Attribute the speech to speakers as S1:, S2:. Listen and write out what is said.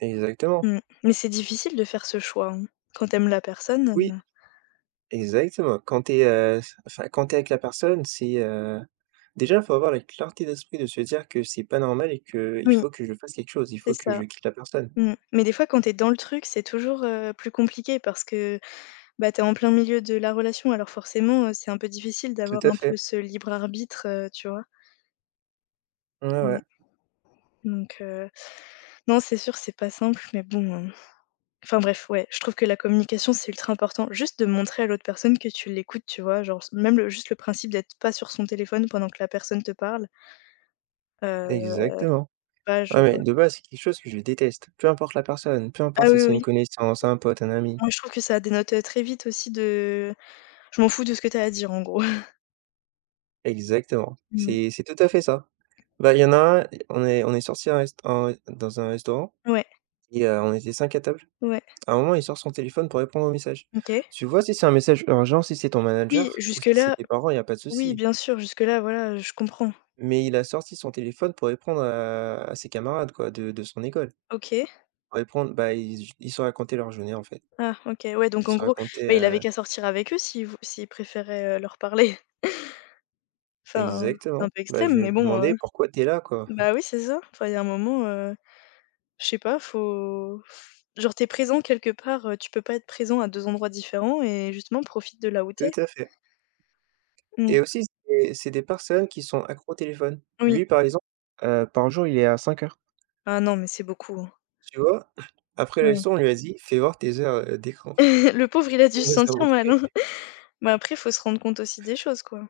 S1: Exactement.
S2: Mmh, mais c'est difficile de faire ce choix, hein, quand tu aimes la personne, heu,
S1: Oui,
S2: ne
S1: exactement. Quand tu es, heu, f enfin, quand tu es avec la personne, c'est, heu déjà, il faut avoir la clarté d'esprit de se dire que c'est pas normal et qu'il
S2: Oui,
S1: faut que je fasse quelque chose, il
S2: c'est
S1: faut que
S2: ça.
S1: je quitte la personne.
S2: Mmh. Mais des fois, quand tu es dans le truc, c'est toujours, heu, plus compliqué parce que, bah, tu es en plein milieu de la relation, alors forcément, heu, c'est un peu difficile
S1: Tout
S2: d'avoir
S1: à
S2: un peu
S1: fait.
S2: ce libre arbitre, heu, tu vois?
S1: Mmh, ouais,
S2: Mmh.
S1: ouais.
S2: Donc heu, non, c'est sûr, c'est pas simple, mais bon, heu. Enfin bref, ouais, je trouve que la communication, c'est ultra important, juste de montrer à l'autre personne que tu l'écoutes. Tu vois? Genre s même le juste le principe d'être pas sur son téléphone pendant que la personne te parle. Heu,
S1: Exactement.
S2: ouais,
S1: Ouais,
S2: genre,
S1: mais
S2: heu
S1: de base, c'est quelque chose que je déteste, peu importe la personne, peu importe
S2: Ah,
S1: si
S2: oui,
S1: c'est une
S2: oui.
S1: connaissance, un pote, un ami.
S2: Moi, je trouve que ça dénote, heu, très vite aussi de: «Je m'en fous de ce que tu as à dire», en gros.
S1: Exactement,
S2: Mmh.
S1: c'est c'est tout à fait ça. Bah, il y en a 1 et on est on est sortis un rest un dans un restaurant
S2: Ouais.
S1: et heu, on était 5 à table.
S2: Ouais.
S1: À un moment, il sort son téléphone pour répondre aux messages.
S2: OK.
S1: Tu vois, si c'est un message urgent, si c'est ton
S2: Oui,
S1: manager ou
S2: jusque
S1: si c'est
S2: là,
S1: tes parents, il y a pas de
S2: oui,
S1: souci.
S2: bien sûr, jusque là, voilà, heu, je comprends.
S1: Mais il a sorti son téléphone pour répondre à à ses camarades, quoi, de de son école.
S2: OK.
S1: Pour répondre, bah, il z j ils se racontaient leur journée, en fait.
S2: Ah, OK. Ouais, donc
S1: Ils
S2: en
S1: se
S2: gros,
S1: racontaient
S2: bah, il avait
S1: heu
S2: qu'à sortir avec eux, s'il vou s'il préférait, heu, leur parler. Enfin, c'est un
S1: Exactement.
S2: peu
S1: Bah,
S2: extrême,
S1: je lui ai
S2: mais bon, heu.
S1: demandé: «Pourquoi tu es là, quoi?»
S2: Bah, oui, c'est ça. Enfin, il y a un moment, heu, je sais pas, faut genre, tu es présent quelque part, heu, tu peux pas être présent à 2 endroits différents et justement profite de là où tu
S1: Tout
S2: es.
S1: à fait.
S2: Mmh.
S1: Et aussi, c'est c'est des personnes qui sont accros au téléphone.
S2: Oui.
S1: Lui, par exemple, heu, par jour, il est à 5 heures.
S2: Ah non, mais c'est beaucoup, hein.
S1: Tu vois, après le
S2: Ouais.
S1: resto, on lui a dit: «Fais voir tes heures, heu, d'écran».
S2: Le pauvre, il a dû
S1: Il
S2: se
S1: nous a
S2: sentir mal
S1: montré.
S2: hein. Mais après, il faut se rendre compte aussi des choses, quoi.